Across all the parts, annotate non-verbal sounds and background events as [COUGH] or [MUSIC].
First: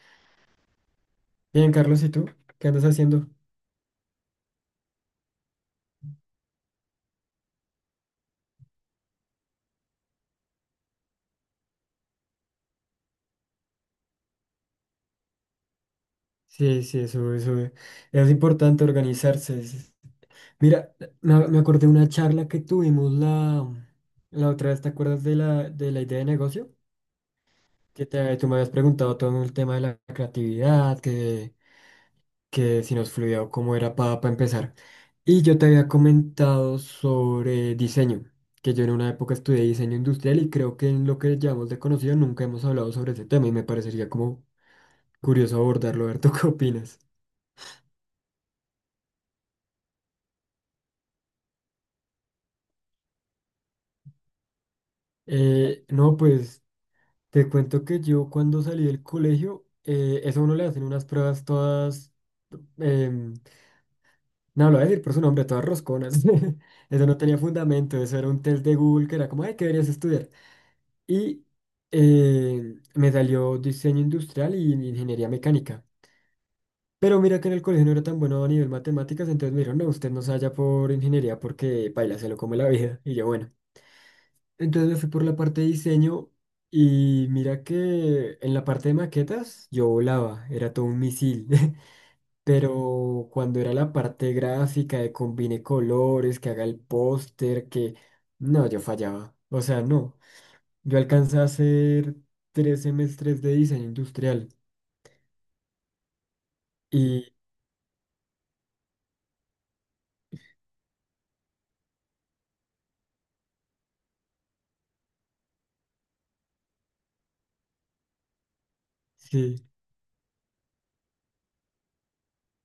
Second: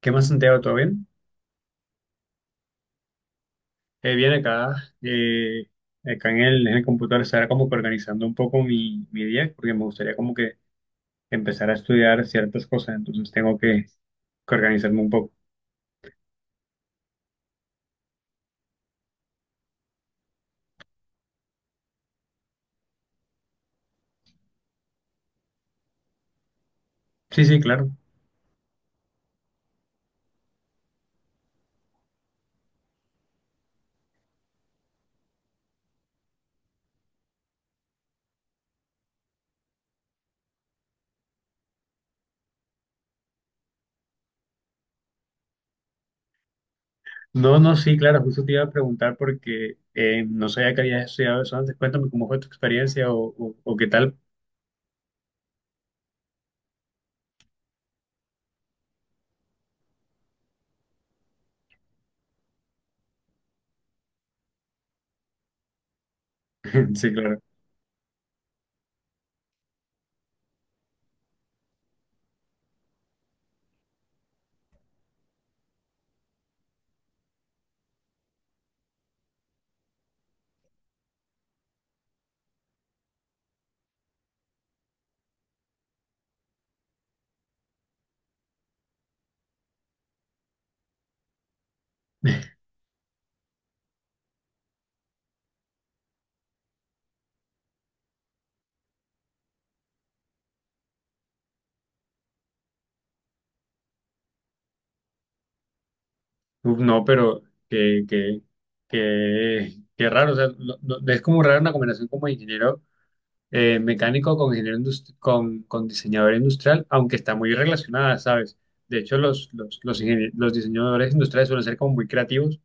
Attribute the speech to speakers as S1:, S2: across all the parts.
S1: ¿Qué más, Santiago? ¿Todo bien?
S2: Bien, Carlos, ¿y tú? ¿Qué andas haciendo?
S1: Bien, acá, acá en el computador estará como que organizando un poco mi día, porque me gustaría como que empezar a estudiar ciertas cosas, entonces tengo que organizarme un poco.
S2: Sí, sí, eso, eso es importante organizarse. Mira, me acordé de una charla que tuvimos la otra vez, ¿te acuerdas de la idea de negocio?
S1: Sí, sí, claro.
S2: Que tú me habías preguntado todo el tema de la creatividad, que si nos fluía o cómo era para empezar. Y yo te había comentado sobre diseño, que yo en una época estudié diseño industrial y creo que en lo que llamamos de conocido nunca hemos hablado sobre ese tema y me parecería como curioso abordarlo. A ver, [LAUGHS] ¿tú qué opinas?
S1: No, no, sí, claro, justo te iba a preguntar porque no sabía que habías estudiado eso antes. Cuéntame cómo fue tu experiencia o qué tal.
S2: No, pues te cuento que yo cuando salí del colegio, eso a uno le hacen unas pruebas todas. em, No, lo voy a decir por su nombre, todas rosconas. [LAUGHS]
S1: [LAUGHS]
S2: Eso
S1: Sí,
S2: no tenía
S1: claro.
S2: fundamento, eso era un test de Google que era como, ay, ¿qué deberías estudiar? Y me salió diseño industrial y ingeniería mecánica. Pero mira que en el colegio no era tan bueno a nivel matemáticas, entonces me dijeron, no, usted no se vaya por ingeniería porque paila, se lo come la vida. Y yo, bueno. Entonces me fui por la parte de diseño y mira que en la parte de maquetas yo volaba, era todo un misil. [LAUGHS] Pero cuando era la parte gráfica de combine colores, que haga el póster, que no, yo fallaba. O sea, no. Yo alcancé a hacer tres semestres de diseño industrial
S1: Uf, no,
S2: y
S1: pero que, que, que raro, o sea, es como raro una combinación como ingeniero mecánico con con diseñador industrial, aunque está muy relacionada, ¿sabes? De hecho,
S2: sí,
S1: los diseñadores industriales suelen ser como muy creativos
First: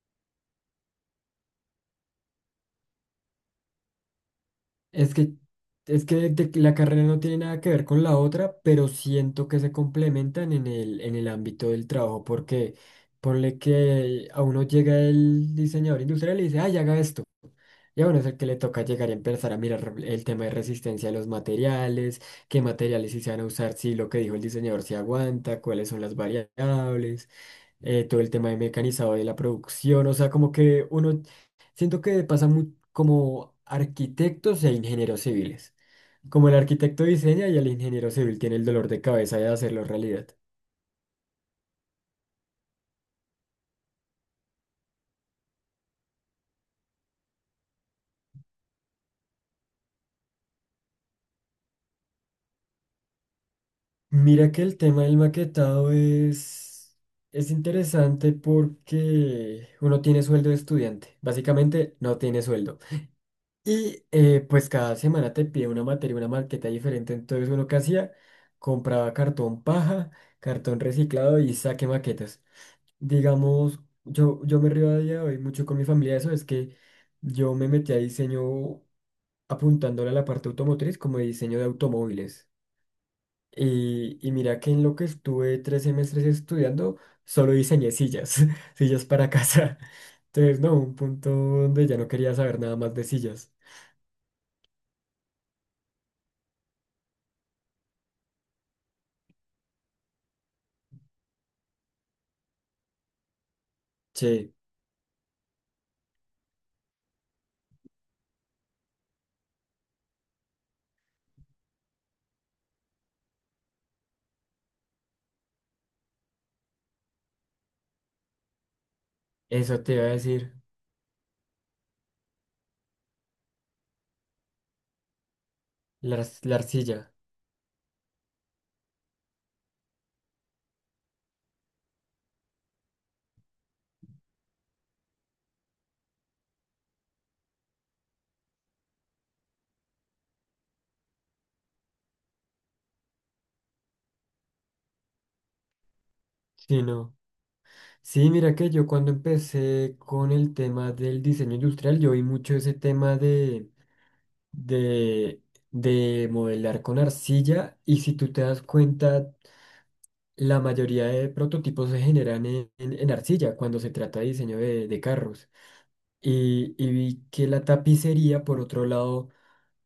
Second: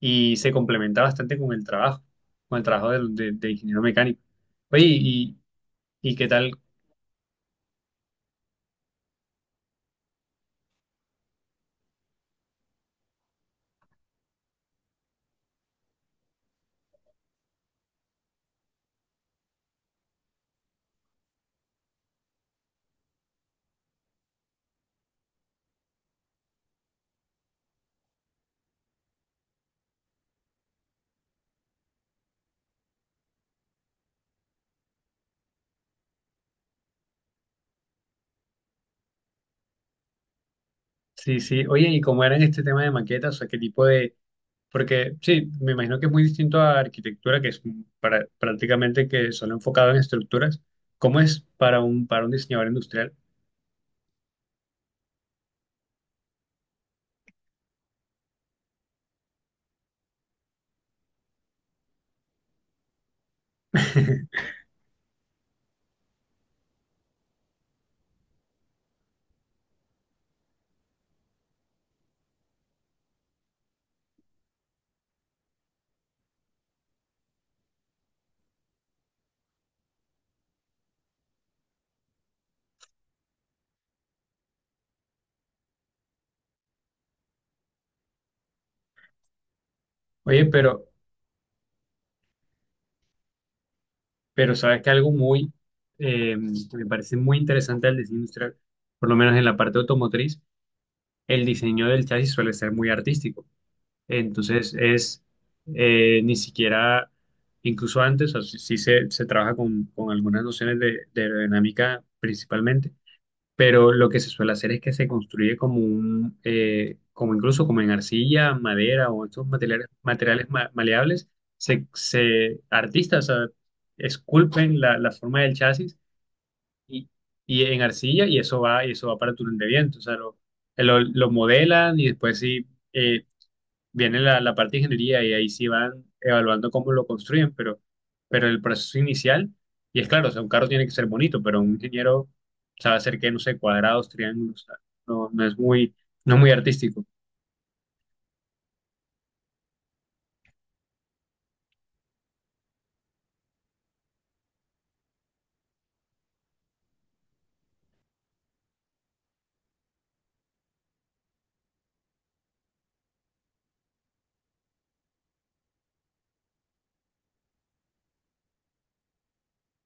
S1: y se complementa bastante con el trabajo de ingeniero mecánico. Oye,
S2: es que
S1: ¿
S2: es
S1: y qué
S2: que
S1: tal?
S2: la carrera no tiene nada que ver con la otra, pero siento que se complementan en el ámbito del trabajo porque ponle que a uno llega el diseñador industrial y dice, "Ay, haga esto." Y a uno es el que le toca llegar y empezar a mirar el tema de resistencia de los materiales, qué materiales sí se van a usar, si lo que dijo el diseñador se aguanta, cuáles son las variables, todo el tema de mecanizado de la producción, o sea, como que uno, siento que pasa muy como arquitectos e ingenieros civiles, como el arquitecto diseña y el ingeniero civil tiene el dolor de cabeza de hacerlo realidad.
S1: Sí, sí, oye, ¿y cómo era en este tema de maquetas? O sea, ¿qué tipo de...? Porque sí, me imagino que es muy distinto a arquitectura, que es para, prácticamente que solo enfocado en estructuras. ¿Cómo es para para un diseñador industrial?
S2: Mira que el tema del maquetado es interesante porque uno tiene sueldo de estudiante, básicamente no tiene sueldo. Y
S1: [LAUGHS]
S2: pues cada semana te pide una materia, una maqueta diferente, entonces uno que hacía, compraba cartón paja, cartón reciclado y saque maquetas. Digamos, yo me río a día de hoy mucho con mi familia de eso, es que yo me metí a diseño apuntándole a la parte automotriz como de diseño de automóviles. Y mira que en lo que estuve tres semestres estudiando, solo diseñé sillas, [LAUGHS] sillas para casa.
S1: Oye,
S2: Entonces, no,
S1: pero,
S2: un punto donde ya no quería saber nada más de sillas.
S1: Pero sabes que algo muy, eh, que me parece muy interesante del diseño industrial, por lo menos en la parte automotriz, el diseño del chasis suele ser muy artístico.
S2: Che,
S1: Entonces es ni siquiera, incluso antes, o sea, sí se, se trabaja con algunas nociones de aerodinámica principalmente, pero lo que se suele hacer es que se construye como un, como incluso como en arcilla, madera o estos
S2: eso
S1: materiales,
S2: te iba a
S1: materiales
S2: decir,
S1: maleables, artistas, o sea, esculpen la, la forma del chasis
S2: la
S1: y,
S2: arcilla.
S1: y en arcilla y eso va para el túnel de viento, o sea, lo modelan y después sí eh, viene la, la parte de ingeniería y ahí sí van evaluando cómo lo construyen, pero el proceso inicial, y es claro, o sea, un carro tiene que ser bonito, pero un ingeniero sabe hacer que, no sé, cuadrados, triángulos, o sea, no, no es muy, no es muy
S2: Sí,
S1: artístico.
S2: no. Sí, mira que yo cuando empecé con el tema del diseño industrial, yo vi mucho ese tema de, de modelar con arcilla. Y si tú te das cuenta, la mayoría de prototipos se generan en arcilla cuando se trata de diseño de carros. Y vi que la tapicería, por otro lado,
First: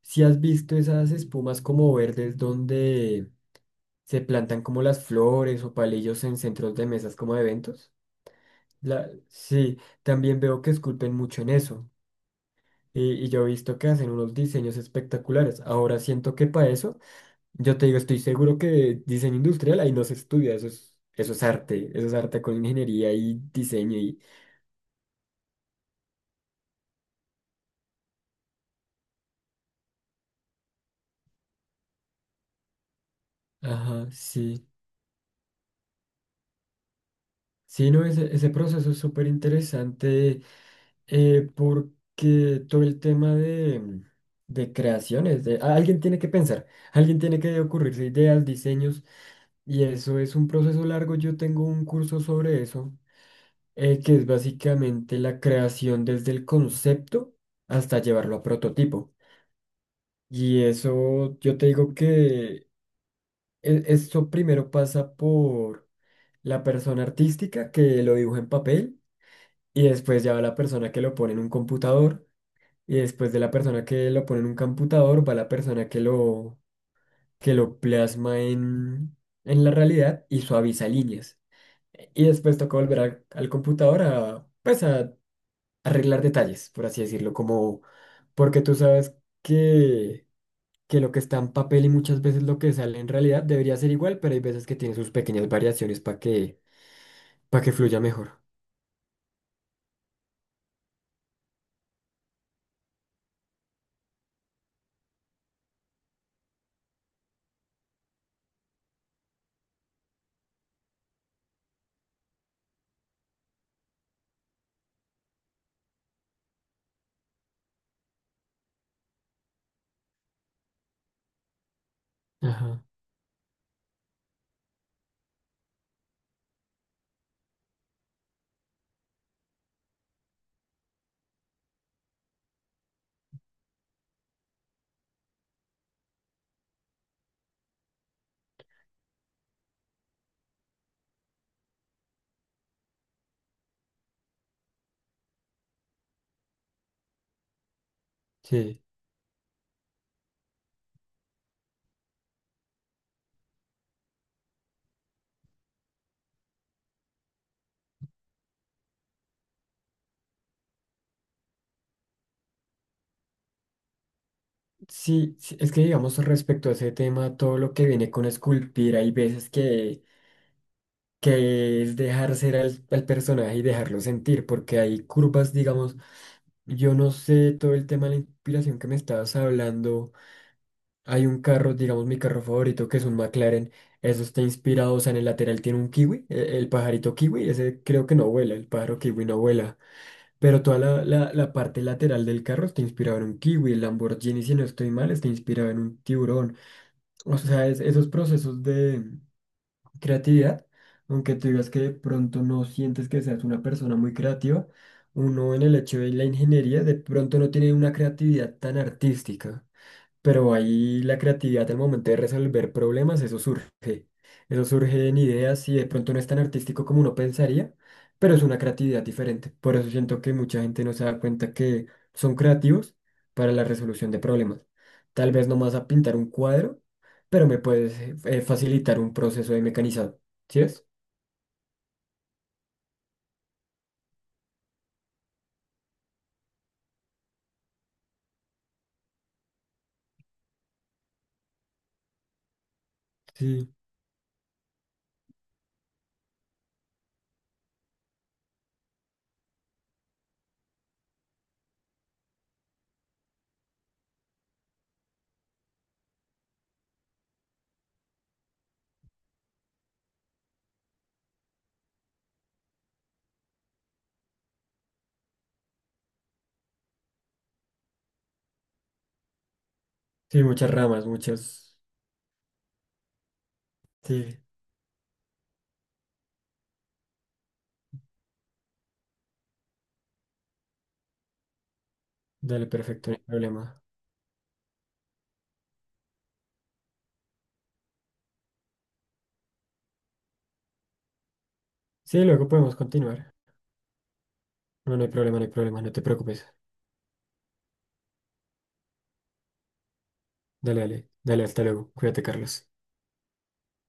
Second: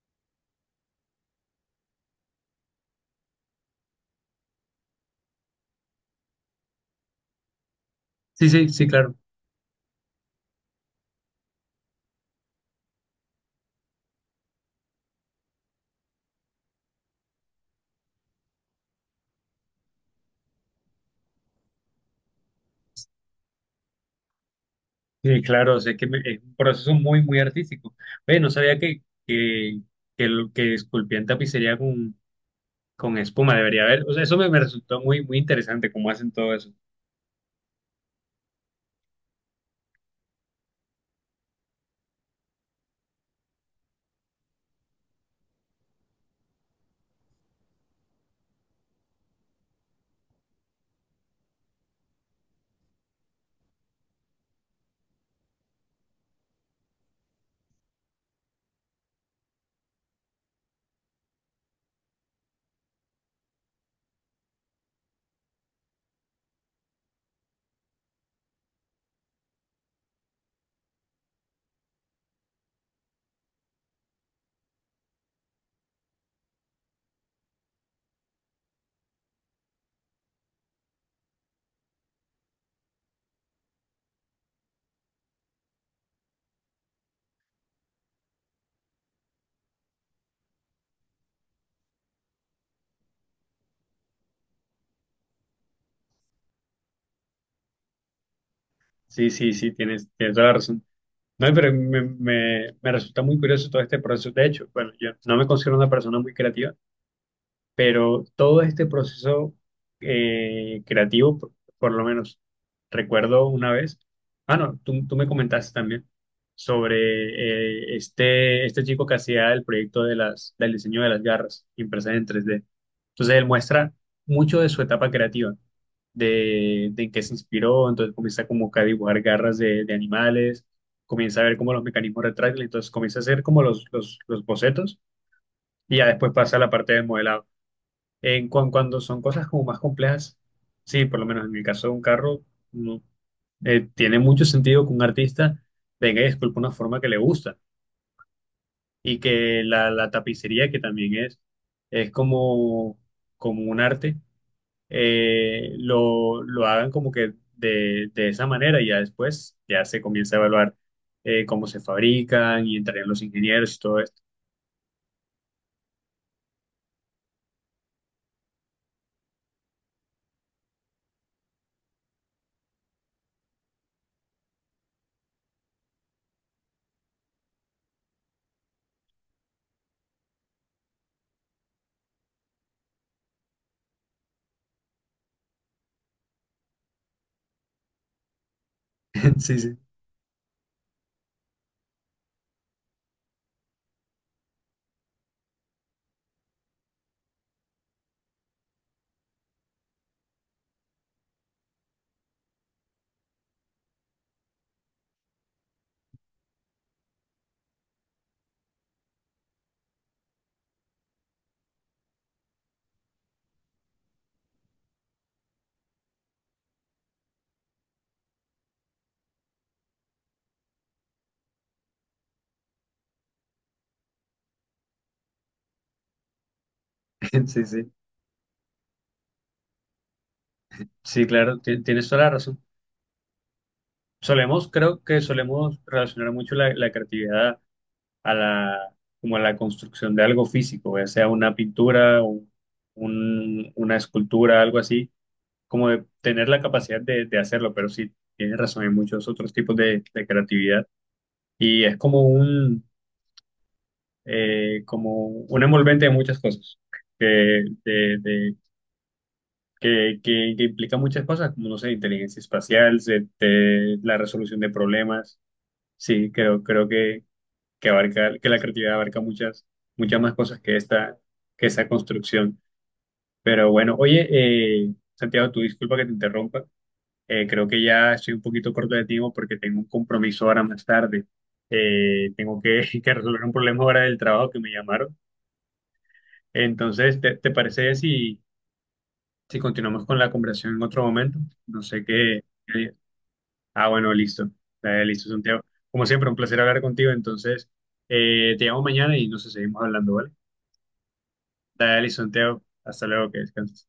S2: si has visto esas espumas como verdes donde se plantan como las flores o palillos en centros de mesas como de eventos.
S1: Sí, sí, sí, claro.
S2: Sí, también veo que esculpen mucho en eso. Y yo he visto que hacen unos diseños espectaculares. Ahora siento que para eso yo te digo, estoy seguro que diseño industrial ahí no se estudia, eso es arte con ingeniería y diseño y...
S1: Sí, claro, o sea, es un proceso muy, muy artístico. Oye, no sabía que esculpían tapicería con espuma, debería haber.
S2: Ajá,
S1: O sea, eso me, me
S2: sí.
S1: resultó muy, muy interesante cómo hacen todo eso.
S2: Sí, no, ese proceso es súper interesante porque todo el tema de creaciones, alguien tiene que pensar, alguien tiene que ocurrirse ideas, diseños y eso es un proceso largo. Yo tengo un curso sobre eso, que es básicamente la creación desde el concepto hasta llevarlo a prototipo. Y eso, yo te digo que esto primero pasa por la persona artística que lo dibuja en papel y después ya va la persona que lo pone en un computador y después de la persona que lo pone en un computador va la persona que lo plasma en la realidad y suaviza líneas. Y después toca volver al, al computador a, pues a arreglar detalles, por así decirlo, como porque tú sabes que... que lo que está en papel y muchas veces lo que sale en realidad debería ser igual, pero hay veces que tiene sus pequeñas variaciones para que fluya mejor.
S1: Sí, sí, sí, tienes, tienes toda la razón. No, pero me resulta muy curioso todo este proceso. De hecho, bueno, yo no me considero una persona muy creativa, pero todo este proceso creativo, por lo menos recuerdo una vez, ah, no, tú me comentaste también sobre este chico que hacía el proyecto de las, del diseño de las garras impresas en tres d.
S2: Ajá,
S1: Entonces él muestra mucho de su etapa creativa, de en qué se inspiró, entonces comienza como que a dibujar garras de animales, comienza a ver como los mecanismos retráctiles, entonces comienza a hacer como los bocetos y ya después pasa a la parte del modelado. En cuando son cosas como más complejas, sí, por lo menos en el caso de un carro, no, tiene mucho sentido que un artista venga y esculpa una forma que le gusta
S2: sí.
S1: y que la tapicería, que también es como, como un arte, lo hagan como que de esa manera y ya después ya se comienza a evaluar cómo se fabrican y entrarían los ingenieros y todo esto.
S2: Sí, sí, es que digamos respecto a ese tema, todo lo que viene con esculpir, hay veces que es dejar ser al, al personaje y dejarlo sentir, porque hay curvas, digamos, yo no sé todo el tema de la inspiración que me estabas hablando. Hay un carro, digamos mi carro favorito, que es un McLaren. Eso está inspirado, o sea, en el lateral tiene un kiwi, el pajarito kiwi, ese creo que no vuela, el pájaro kiwi no
S1: [LAUGHS] Sí,
S2: vuela.
S1: sí,
S2: Pero toda la parte lateral del carro está inspirado en un kiwi, el Lamborghini, si no estoy mal, está inspirado en un tiburón. O sea, esos procesos de creatividad, aunque tú digas que de pronto no sientes que seas una persona muy creativa, uno en el hecho de la ingeniería de pronto no tiene una creatividad tan artística pero ahí la creatividad al momento de resolver problemas, eso surge. Eso surge en ideas y de pronto no es tan artístico como uno pensaría, pero es una creatividad diferente. Por eso siento que mucha gente no se da cuenta que son creativos para la resolución de problemas. Tal vez no más a pintar un cuadro,
S1: [LAUGHS]
S2: pero me
S1: sí, sí.
S2: puedes facilitar un proceso de mecanizado. ¿Sí es?
S1: Sí, claro, tienes toda la razón. Solemos, creo que solemos relacionar mucho la, la creatividad a la, como a la construcción de algo físico, ya sea una pintura,
S2: Sí,
S1: una escultura, algo así, como de tener la capacidad de hacerlo, pero sí, tienes razón, hay muchos otros tipos de creatividad y es como un envolvente de muchas cosas, que, de- de- que, que implica muchas cosas, como, no sé, inteligencia espacial, la resolución de problemas. Sí, creo, creo que abarca, que la creatividad abarca muchas, muchas más
S2: sí,
S1: cosas
S2: muchas
S1: que
S2: ramas,
S1: esta, que
S2: muchas.
S1: esa construcción. Pero bueno, oye,
S2: Sí,
S1: Santiago, tu disculpa que te interrumpa. Creo que ya estoy un poquito corto de tiempo porque tengo un compromiso ahora más tarde. Tengo
S2: dale,
S1: que, [LAUGHS]
S2: perfecto,
S1: que
S2: no hay
S1: resolver un
S2: problema.
S1: problema ahora del trabajo que me llamaron. Entonces, ¿ te parece si, si continuamos con la conversación en otro momento? No sé
S2: Sí,
S1: qué.
S2: luego podemos continuar.
S1: Ah, bueno, listo.
S2: No, no hay
S1: Listo,
S2: problema, no hay
S1: Santiago.
S2: problema, no te
S1: Como siempre, un
S2: preocupes.
S1: placer hablar contigo. Entonces, te llamo mañana y nos seguimos hablando, ¿vale?
S2: Dale, dale, dale, hasta luego.
S1: Dale,
S2: Cuídate,
S1: Santiago.
S2: Carlos.
S1: Hasta luego, que descanses.